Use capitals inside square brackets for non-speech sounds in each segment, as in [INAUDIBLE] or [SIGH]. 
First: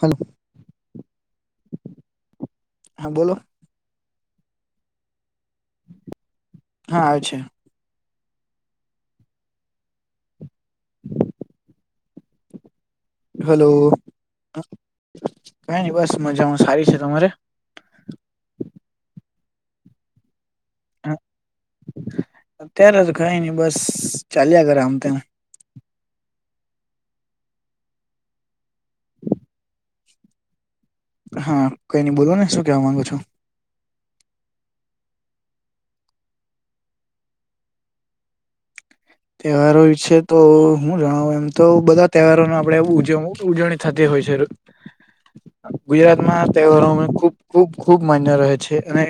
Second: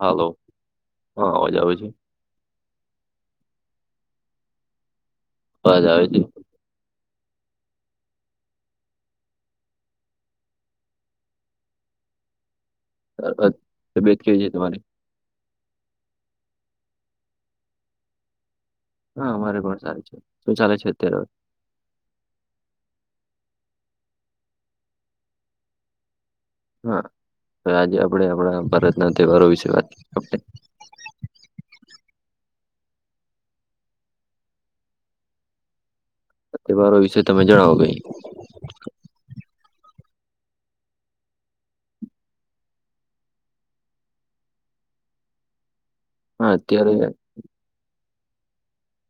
Hello હાલો હ અવાજ આવે છે. હા બોલો બવે હા આવે છે અ અ- હલો તબિયત કેવી છે તમારી કઈ નની બસ મજામાં સારી છે તમારે હા મારે પણ સારું છે શું ચાલે છે અત્યારે અત્યારે જ ખાય નહ બસ ચાલ્યા ઘરે આમ તેને હા તો આજે આપડે આપણા ભારત ના તહેવારો વિશે વાત કરી આપણે હા કઈ બોલો ને શું કેવા માંગુ છો. સવારો વિશે તમે જણાવો કઈ તહેવારો વિ છે તો હું જણાવું એમ તો બધા તહેવારોને આપડે એવું ઉજવુ. ઉજવણી થતી હોય છે. ગુજરાતમાં હા તહેવારો અત્યારે ખુબ ખૂબ ખૂબ માન્ય રહે છે અને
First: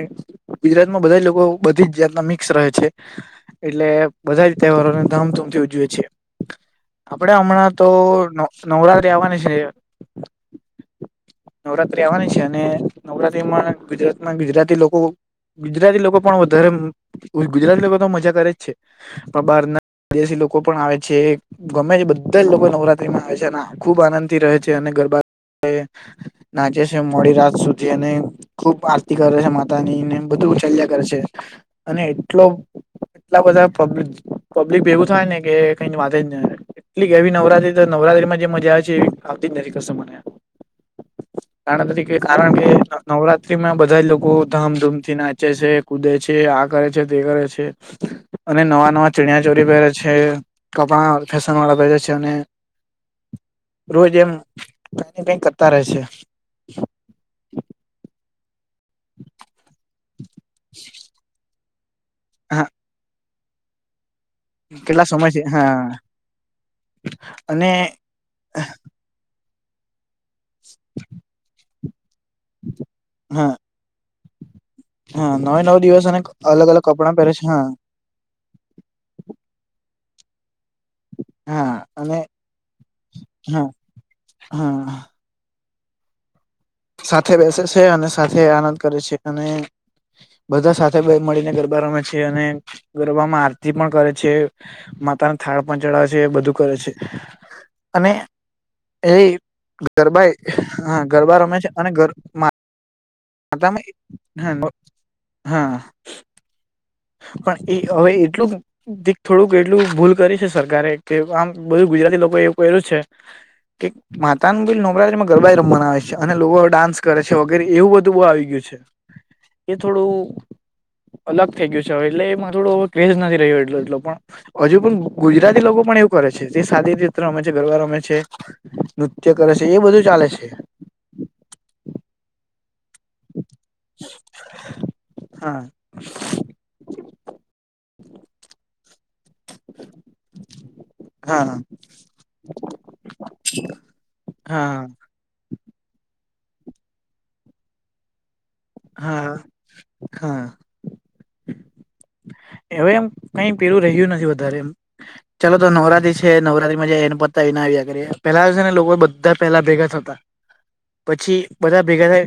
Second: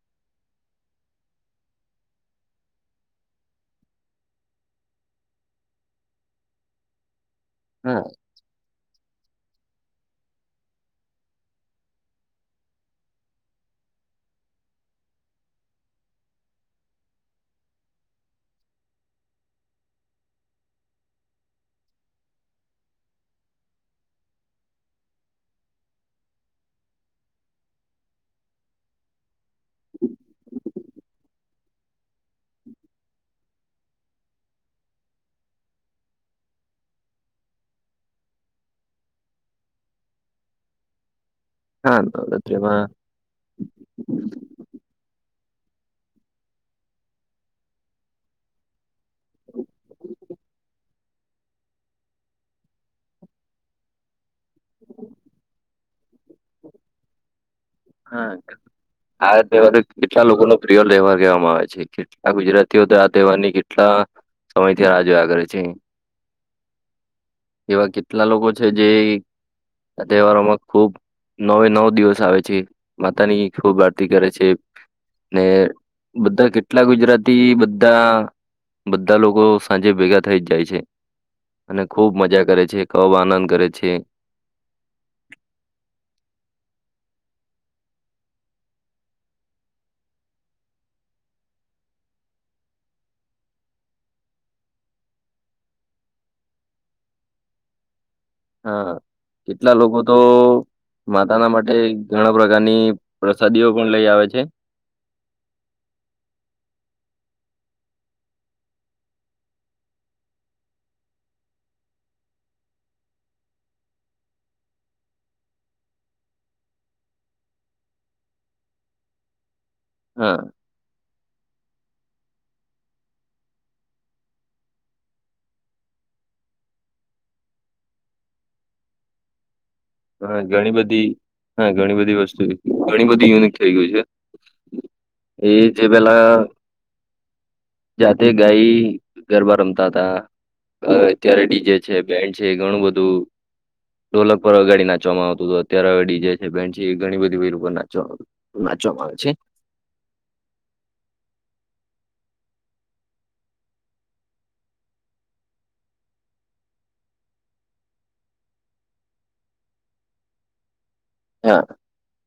ગુજરાતમાં બધા લોકો બધી જ જાતના મિક્સ રહે છે. એટલે બધા જ તહેવારોને ધામધૂમથી ઉજવીએ છે, આપડે હમણાં તો હા નવરાત્રી આવવાની છે. નવરાત્ર્રી આવવાની છે અને નવરાત્રી માં ગુજરાતમાં ગુજરાતી લોકો. ગુજરાતી લોકો પણ વધારે ગુજરાતી લોકો તો મજા કરે જ છે. બાર ના વિદેશી લોકો પણ આવે છે. ગમે બધા જ લોકો નવરાત્રી માં આવે છે અને ખુબ આનંદ થી રહે છે અને ગરબા નાચે છે મોડી રાત સુધી અને ખુબ આરતી કરે છે બધું ચલ્યા કરશે અને એટલો એટલા બધા પ્રબ્મ પબ્લિક ભેગું થાય ને કે કઈ વાત જ ને એટલે કે એવી નવરાત્રી તો નવરાત્રીમાં જે મજા આવે છે એવી આવતી જ નથી કરશે મને [INAUDIBLE] કારણ તરીકે કારણ કે નવરાત્રીમાં નવરાત્રીમાં બધા લોકો ધામધૂમથી નાચે છે કુદે છે આ કરે છે તે કરે છે અને નવા નવા ચિણીિયા ચોરી બર છે કપા ફેશન વાળા ભેજે છે અને રોજ એમ કની કઈક કરતા રહે છે હા આ તહેવાર કેટલા લોકો ન પ્રિય તહેવાર કહેવામાં આવે છે કેટલા હા ગુજરાતીઓ તો વાની કેટલા સમય થી રાહ કેટલા જો આ કરે સમયથી છે હા અને એવા કેટલા લોકો છે જે આ તહેવારોમાં ખુબ નવે નવ દિવસ આવે છે માતા હા ની ખુબ આરતી કરે છે હા ને નવે નવ દિવસ અને બધા અલગ અલગ કેટલા કપડાં પહેરે છે ગુજરાતી હા બધા બધા લોકો સાંજે ભેગા થઇ જ જાય છે અને હા ખૂબ અને મજા કરે છે ખબ આનંદ હા કરે છે હા સાથે બેસે છે અને સાથે આનંદ કરે છે અને બધા સાથે બે મળીને ગરબા રમે છે અને ગરબામાં આરતી પણ કરે છે માતાને થાળ પણ ચડાવે છે એ બધું કરે છે અને હા એ કેટલા લોકો તો ગરબા હા ગરબા માતાના રમે છે માટે ઘણા પ્રકારની પ્રસાદીઓ આ પણ લઈ આવે છે હા હા પણ એ હવે એટલું ક થોડુંક એટલું ભૂલ કરી છે સરકારે કે આમ બધું ગુજરાતી લોકો એવું એલું છે કે માતા ન બીલ નવરાત્રીમાં ગરબા રમવાના આવે છે અને લોકો ડાન્સ કરે છે વગેરે એવું બધું બહુ આવી ગયું છે એ હા થોડું અલગ થઈ ગયું છે હવે એટલે એમાં થોડો હ ક્રેઝ નથી રહ્યો એટલો એટલો પણ હજુ પણ ગુજરાતી લોકો પણ એવું કરે છે જે શદી ર રમે છે ગરબ રમે છે. નૃત્ય કરે છે એ બધું ચાલે હા છે ઘણી બધી હા ઘણી બધી વસ્તુ, ઘણી બધી યુનિક થઈ ગયું છે એ હા તે પેલા જાતે ગાય ગરબા રમતા હતા હ અત્યારે હા ડીજે છે બેન્ડ છે ઘણું બધું ઢોલક પર હા અગાડી નાચવામાં આવત હત અત્યારે જે છેન્ટ છે એ ઘણી બધી નાચવામાં આવત હા હા હવે એમ કઈ પેલું રહ્યું નથી વધારે એમ ચાલો તો નવરાત્રી છે નવરાત્રી માં જે એને પતા વિના આવ્યા કરીએ પેલાિવસે ને લોકો બધા પેલા ભેગા થ હતા પછી હા બધા ભેગા થાય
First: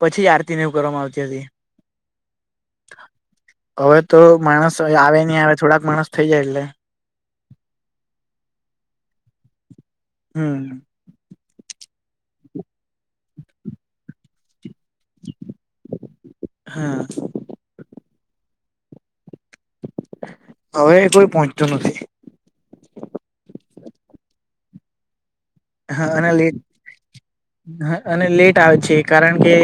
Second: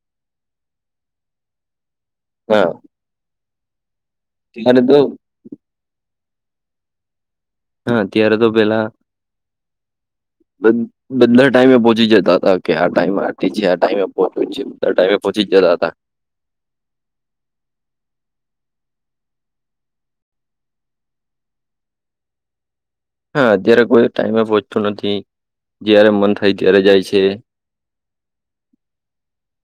પછી આરતીને એવું કરવામાં આવતી હતી હા હવે તો માણસ ત્યારે તો આવે નઈ આવે થોડાક માણસ થઇ જાય એટલે હા અત્યારે તો પેલા હમ બધા ટાઈમે પહોંચી જતા હતા કે આ ટાઈમ આ છે આ ટાઈમે પહચ બધા ટાઈમે પહોચ જતા હતા હા. હવે કોઈ પહોંચતું નથી. હા અત્યારે કોઈ ટાઈમે પહોંતું નથી. જયારે હા અને મન થાય લેટ ત્યારે જાય છે હ અને લેટ આવે છે કારણ કે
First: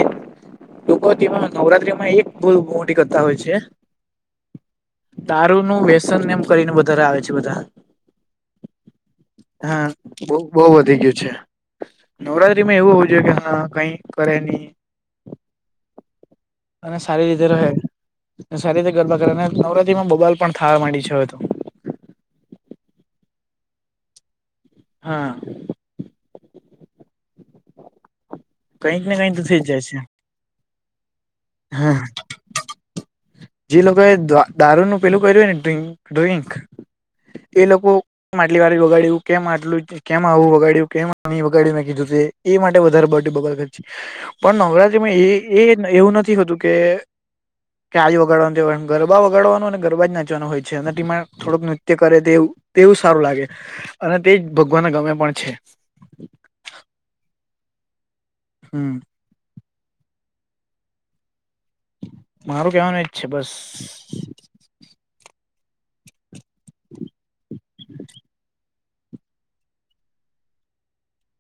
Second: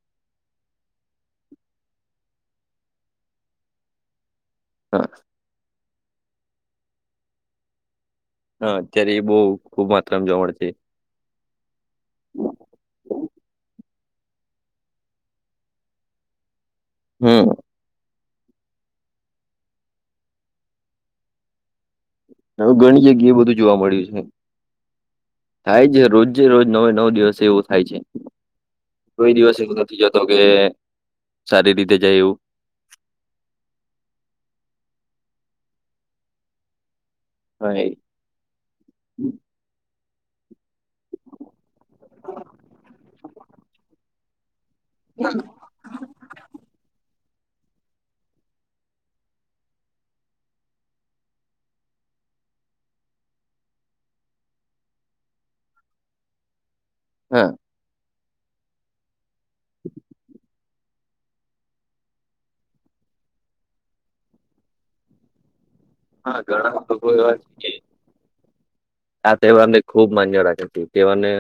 ટૂક તેમાં નવરાત્રી માં એક બ મો મોટી કરતા હોય છે. હા તારૂ નું વ્યસન એમ કરીને વધારે આવે છે બધા. હ. હા બ બહુ વધી ગયું છે. નવરાત્રીમાં એવું હોવું જોઈએ કે હા કઈ કરે નહી. અને સારી રીતે હમ રહે સારી રીતે ગરબા કરે અને નવરાત્રી માં બબાલ પણ થવા માંડી છે. હોવે તો હવે ઘણી જગ્યા એ બધું જોવા મળ્યું છે. હા થાય છે રોજે રોજ નવે નવ દિવસે એવું થાય છે કઈક ને કોઈ કઈક તો દિવસ થઈ જ એવું જાય નથી જતો. છે તો કે સારી રીતે હા જાય ઉ. જે લોકોએ દારૂનું પેલું કર્યું હો ને ડ ડ્રિંક. એ લોકોમ આટલી વાર જોગાડું કેમ આટલું કેમાં આવું વગાડ્યું કે નહી વગાડી મે કીધું એ માટે વધારે બગ ખર્ચી પણ નરા. એવું નથી હોતું કે. વગાડવા ગરબા વગાડવાનું અને ગરબા જ નાચવાનું હોય છે એ ટમાં થોડક નૃત્ય કરે તેવું તેવું સારું લાગે અને તે જ ભગવાનને ગમે પણ છે. હા હમ [INAUDIBLE] મારું કેવાનું એ જ છે બસ હા ઘણા ભગો એવા શી. આ તહેવાર ને ખુબ મજડાતી તેહેવારને.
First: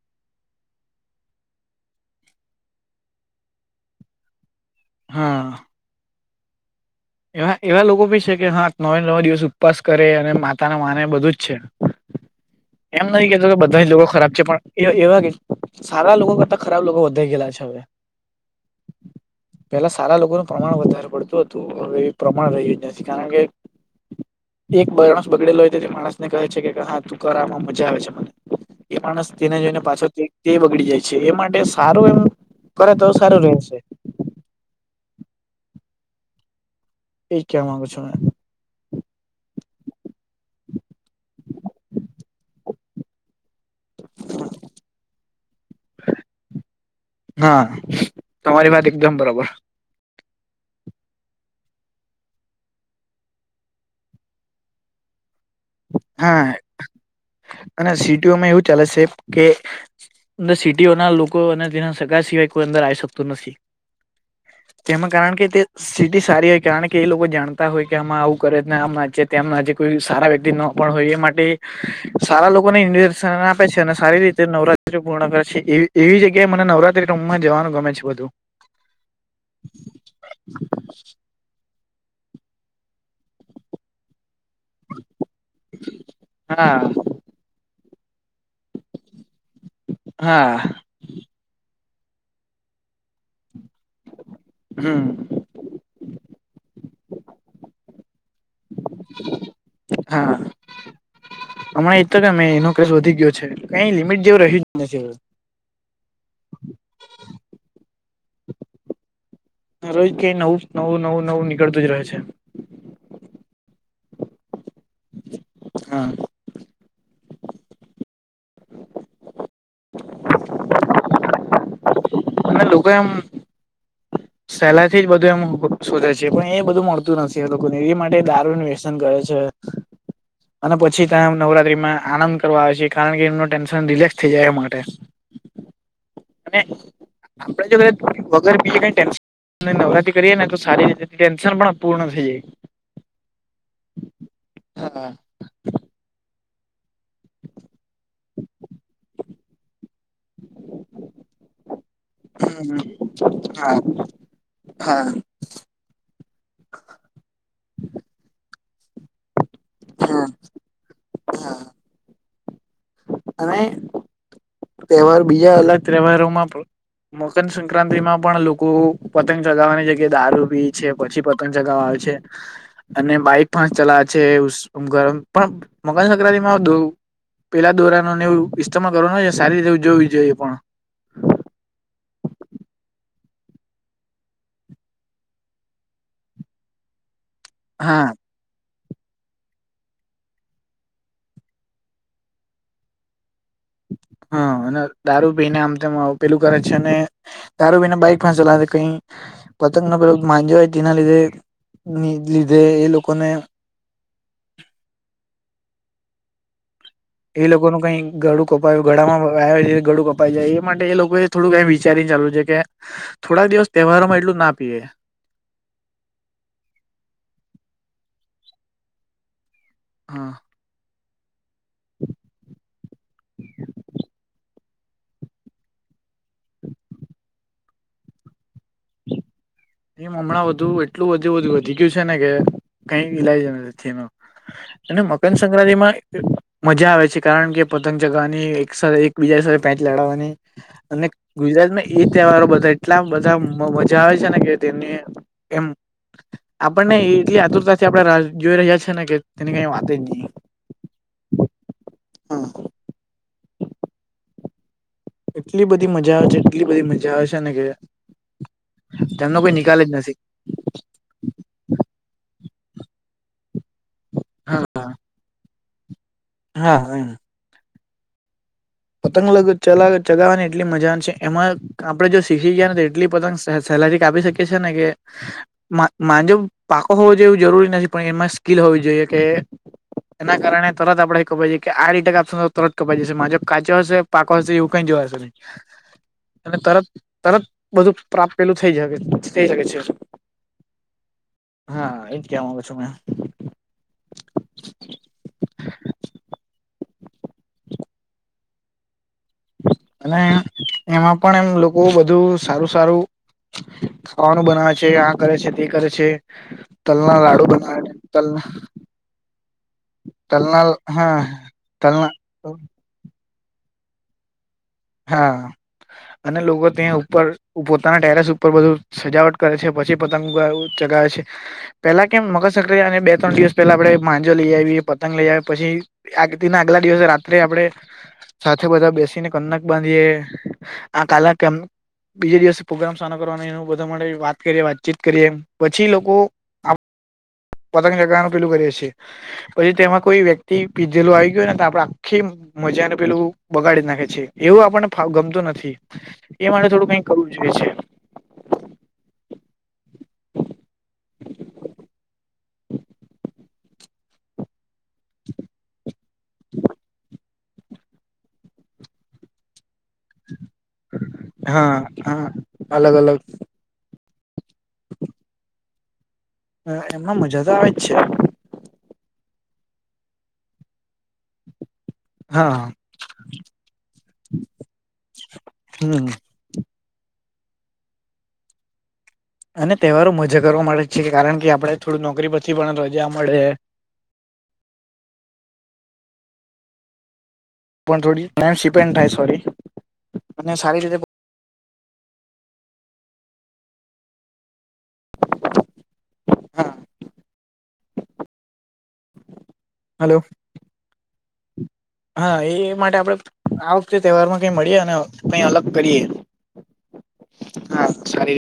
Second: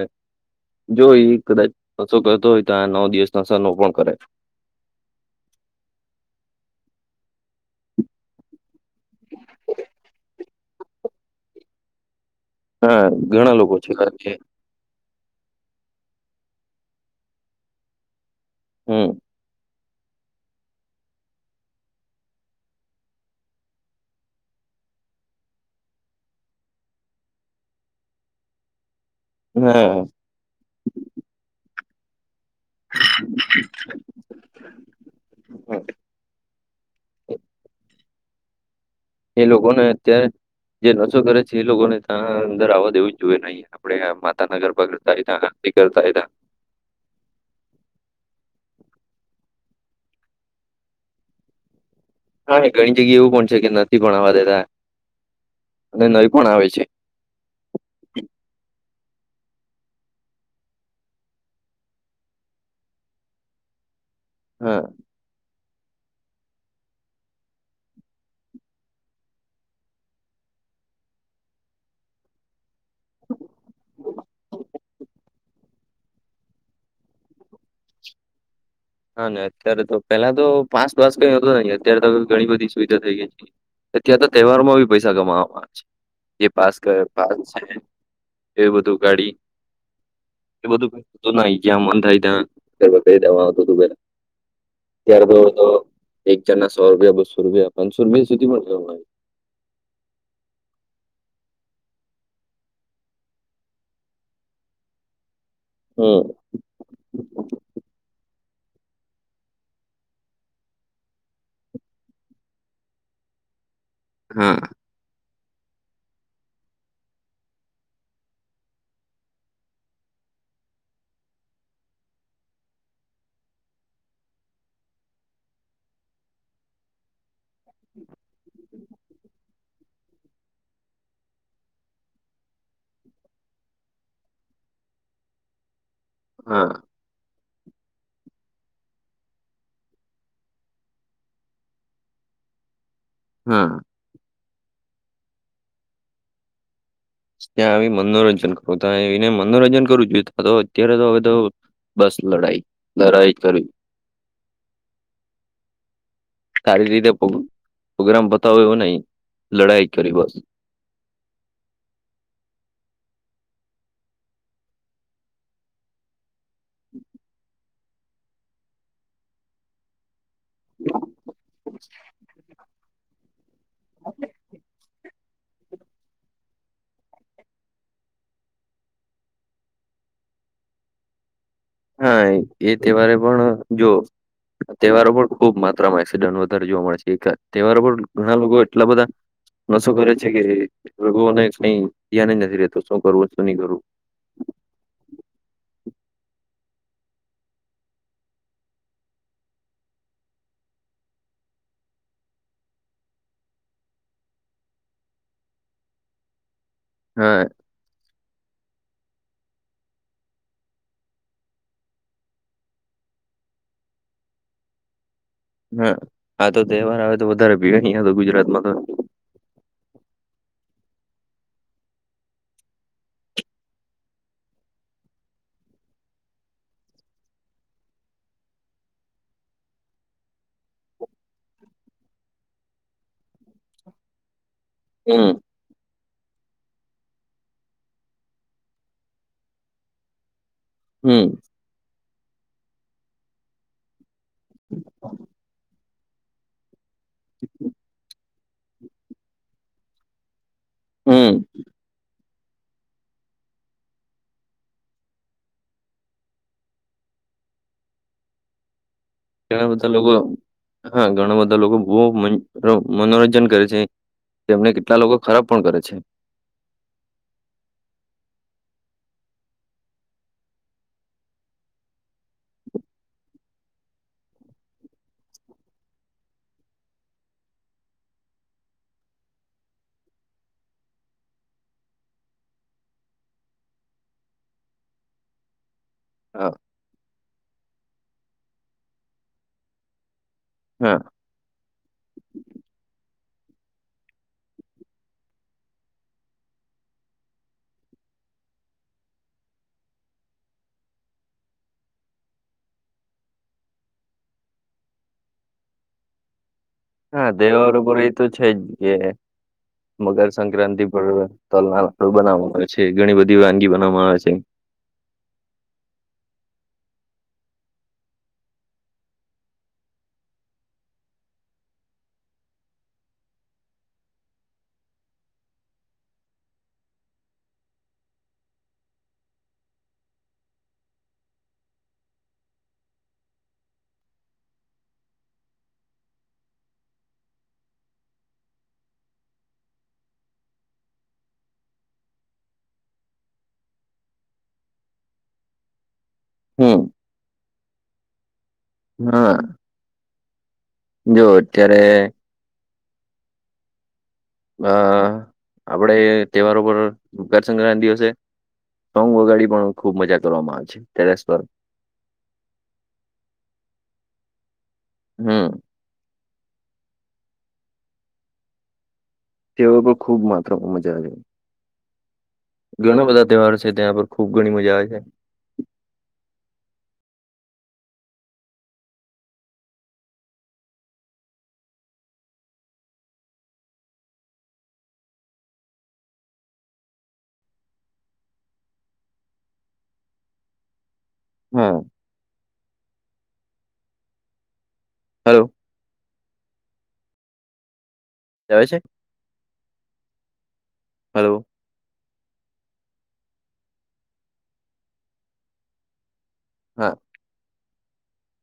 જો એ કદાચ નશો કરતો હોય તો આ નવ દિવસ નશ ન પણ કરે. હા એવા એવા લોકો ભી છે કે હા નવે નવા દિવસ ઉપવાસ કરે અને માતા ના માને બધું જ છે. હા એમ નથી કેતો ઘણા કે બધા જ છે લોકો કે ખરાબ છે પણ. એ એવા કે સારા લોકો કરતા ખરાબ લોકો વધાઈ ગયલા છે હવે. હમ પેલા સારા લોકોનું પ્રમાણ વધારે પડતું હતું હવે એ પ્રમાણ રહ્યું જ નથી કારણ કે એક બાણસ બગડેલો હોય તો તે માણસને કહે છે કે હા તું કરવામાં મજા આવે છે મને એ માણસ તેને જઈને હા પાછો તે બગડી જાય છે એ માટે સારું એમ કરે તો સારું રહેશે. એ કેમગ છું ને. એ લોકોને અત્યારે જે નશો કરે છે એ લોકોને ત્યાં અંદર આવવા દેવું. જોુવે નહી આપડે માતા નગર પગડતા હ કરતાયા. હા તમારી વાત એકદમ બરોબર. હા ઘણી જગ્યા એવું પણ છે કે નથી પણ આવવા દેતા. અને નહી પણ હા આવે છે અને સિટીઓમાં એવું ચાલે છે કે અ સિટીઓના લોકો અને તેના સગ સિવાય કોઈ અંદર આવી શકતું નથી હા તેમાં કારણ કે તે સ્થિતિ સારી હોય કારણ કે એ લોકો જાણતા હોય કે આમાં આવું કરે ને આમ નાચે તેમ નાચે કોઈ સારા વક્ ન પણ હોય એ માટે સારા લોકોને ઇન્ર્શન આપે છે અને સારી રીતે નવરાત્રી પૂર્ણ કરે છે એવી એવી જગ્યાએ મને નવરાત્રી રમમાં જવાનું ગમે છે. બધું હા, ને અત્યારે તો પેલા તો પાસ પાસ કઈ હતો નઈ અત્યારે તો ઘણી બધી સુવિધા થઈ ગઈ છે. અત્યાંરે તો તહેવારમાં બી પૈસા કમાવામાં છે જે પાસ હા કર છે, એ બધું ગાડી હા એ બધું ના, મન થાય ત નાહી ગયા કહી દેવા હત તું પેલા હમ ત્યાર તો એક જણના સો રૂપિયા, બસો રૂપિયા, પાંસો રૂપિયા સુધી મળે અમારે હા. હમણા એજ તો કેમે એનો કેસ વધી ગયો છે, કઈ લિમિટ જેવું રહ્યું જ નથી. હમ્મ. જ કઈ નવું-નવું નીકળતું જ રહે છે. હા. હા. અને લોકો એમ સહેલા થી જ બધું એમ શોધે છે પણ એ બધું મળતું નથી. એ લોકોને એ માટે દારૂ વ્યસ્ પસંદ કરે છે. અને પછી ત નવરાત્રીમાં આનંદ કરવા આવે છે, કારણ કે એમનું ટેન્શન રિલેક્સ થઈ જાય એ માટે. અને હા આપણેે જે બધા વગર પીએ ક નવરાત્રી કરીએ ને તો સારી રીતે ટેન્શન પણ પૂર્ણ થઈ જાય. હા. હા. ત્યાં આવી મનોરંજન કરવું, ત આવીને મનોરંજન કરવું જોઈ તો અત્યારે તો હવે તો બસ હા લડાઈ, હમ લડાઈ કર હા હા. સારી રીતે પ્રોગ્રામ બતાવે એવું નહી, લડાઈ કરે હા બસ. હા અને તહેવાર બીજા અલગ તહેવારોમાં મોસન સંક્રાંતિ માં પણ લોકો પતંગ ચગાવવાની જગ્યાએ દારૂ છે પછી પતંગ જગાવા આવે છે, અને બાઈક પણ ચલાવે છે અમુક પણ મકાન સંક્રાંતિમાં પેલા દોરાણને એવું ઇસ્મ કરો ન સારી રીતે ઉજવવું જોઈએ પણ. હા, એ તહેવારે પણ જો તહેવારો પર ખુબ માત્રામાં એક્સિડન્ટ વધારે જોવા મળે છે. એક તહેવારો પણ હા ઘણા લોકો એટલા બધા શું કરે છે કે રઘુઓને કઈ ધ્યાન નથી રહેેતો શું કરવું, શું નહી કરવું. હા, અને દારૂ પીને આમ પેલું કરે છે અને દારું બીને બાઈક પણ ચલાશે કઈ પતંગનો પ્રયોગ માંજ્યો હોય તેના લીધે એ લોકોને હા એ લોકોનું કઈ ગડું કપાયું ગળામાં એરીતે ગડું કપાઈ જાય એ માટે એ લોકો એ થોડુંક વિચારીને ચાલુ છે, કે થોડાક દિવસ તહેવારો માં એટલું ના પીએ. હા આ તો તહેવાર આવે તો વધારે ભીગ અહંયા તો ગુજરાતમાં તો હા એ હમણાં બધું એટલું બો વધી ગયું છે ને કે કઈ લાયક જ અને હમ મકર સંક્રાંતિમાં મજા આવે છે, કારણ કે પતંગ ચગાવવાની એક સાથે એકબીજા સાથે બેટ લડાગાવાની અને હમ ગુજરાતમાં એ તહેવારો બધા એટલા બધા મજા આવે છે, ને કે તેમને એમ આપણને એટલી આતુરતાથી આપણે જોઈ રહ્યા છે. ને કે તેની કઈ વાત જ નહીં. હમ્મ હા. એટલી બધી મજા આવે છે, એટલી બધી મજા આવે છે ને કે તેમનો કોઈ ઘણા નિકાલ જ બધા લોકો, નથી હા ઘણા બધા લોકો બો મનોરંજન કરે છે. જેમને કેટલા લોકો ખરાબ પણ કરે છે. હા, હા. પતંગ લગ્ન ચ ચગાવવાની એટલી મજા છે એમાં આપડે જો શીખી ગયા ને તો એટલી પોતંગ સેલરી કાપી શકીએી ને કે માંજવ પાકો હોવો જોઈવું જરૂરી નથી પણ એમાં સ્કીિલ હોવી જોઈએ કે એના કારણે તરત આપડે કવાઈ જઈએ કે આ રીટક આપશ તરત કપાઈઈ જશે મામાં કાચો હશે પાકો હશે એવું કઈ જોવા હશે નહી હા અને તરત તરત બધું પ્રાપ્ પેલું થઈ થઈ શકે છે. હા હા એજ કે માંગુ છો મેં. અને એમાં પણ એમ લોકો બધું સારું સારું ખવાનું બનાવે છે આ કરે છે તે કરે છે. તલના હા લાડુ દેવાર બનાવે ઉપર એ તો તલ છે જ એ. તલના તલના મકરસક્રાંતિ પર હા તલના બનાવામાં તલના આવે છે ઘણી બધી વાનગી બનાવવામાં આવે છે. હા અને લોકો ત્યાં ઉપર પોતાના ટેરેસ ઉપર બધું સજાવટ કરે છે. પછી પતંગ ચગાવે છે. પેલા કેમ, મકરસંક્રાંતિ અને બે-ત્રણ દિવસ પહેલા આપડણે માંજો લઈ આવીએ, પતંગ લઈ આવીએ, પછી આગતિના આગલા દિવસે રાત્રે આપણે સાથે બધા બેસીને કલાક. બંધીએ આ કાલ, કેમ? બીજે દિવસે પ્રગ્રામ સાર કરવાનો એ બધા માટે વાત કરીએ વાતચીત કરીએ પછી લોકો [INAUDIBLE] પતંગ ચગાનું પેલું કરીએ છીએ. પછી તેમાં કોઈ વ્યક્તિ પીજેલું આવી ગયું ને આપડે આખી. મજા ને પેલું બગાડી જ નાખે છે. એવું આપને ગમતું નથી એ માટે હમ થોડું કઈક કરવું જોઈએ છે. હા. જો અત્યારે હા, આપડે તહેવારો ઉપર. સંક્રાંતિ ના દિવસે સોંગ વગાડી પણ ખુબ મજા કરવામાં આવે છે. ત્યારે સવારે. હા હા અલગ અલગ હમ. એમાં મજા તો આવે છે. તેઓ પણ ખુબ માત્રામાં મજા આવે. હા ઘણા બધા તહેવાર છે. ત્યાં પર ખુબ ઘણી મજા આવે છે. હમ. અને તહેવારો મજા કરવા માટેે છે, કારણ કે આપડે થોડું નોકરી પછી પણ રજા મળે. પણ થોડી સિપેન્ડ થાય, સોરી, અને સારી રીતે. હા. હલો. હા. જ છે. હલો. હલો. હા, એ માટે આપણેે આ વખતે તહેવારમાં કંઈ મળીએ અને કંઈ અલગ કરીએ. હા. હા, સારી રીતે.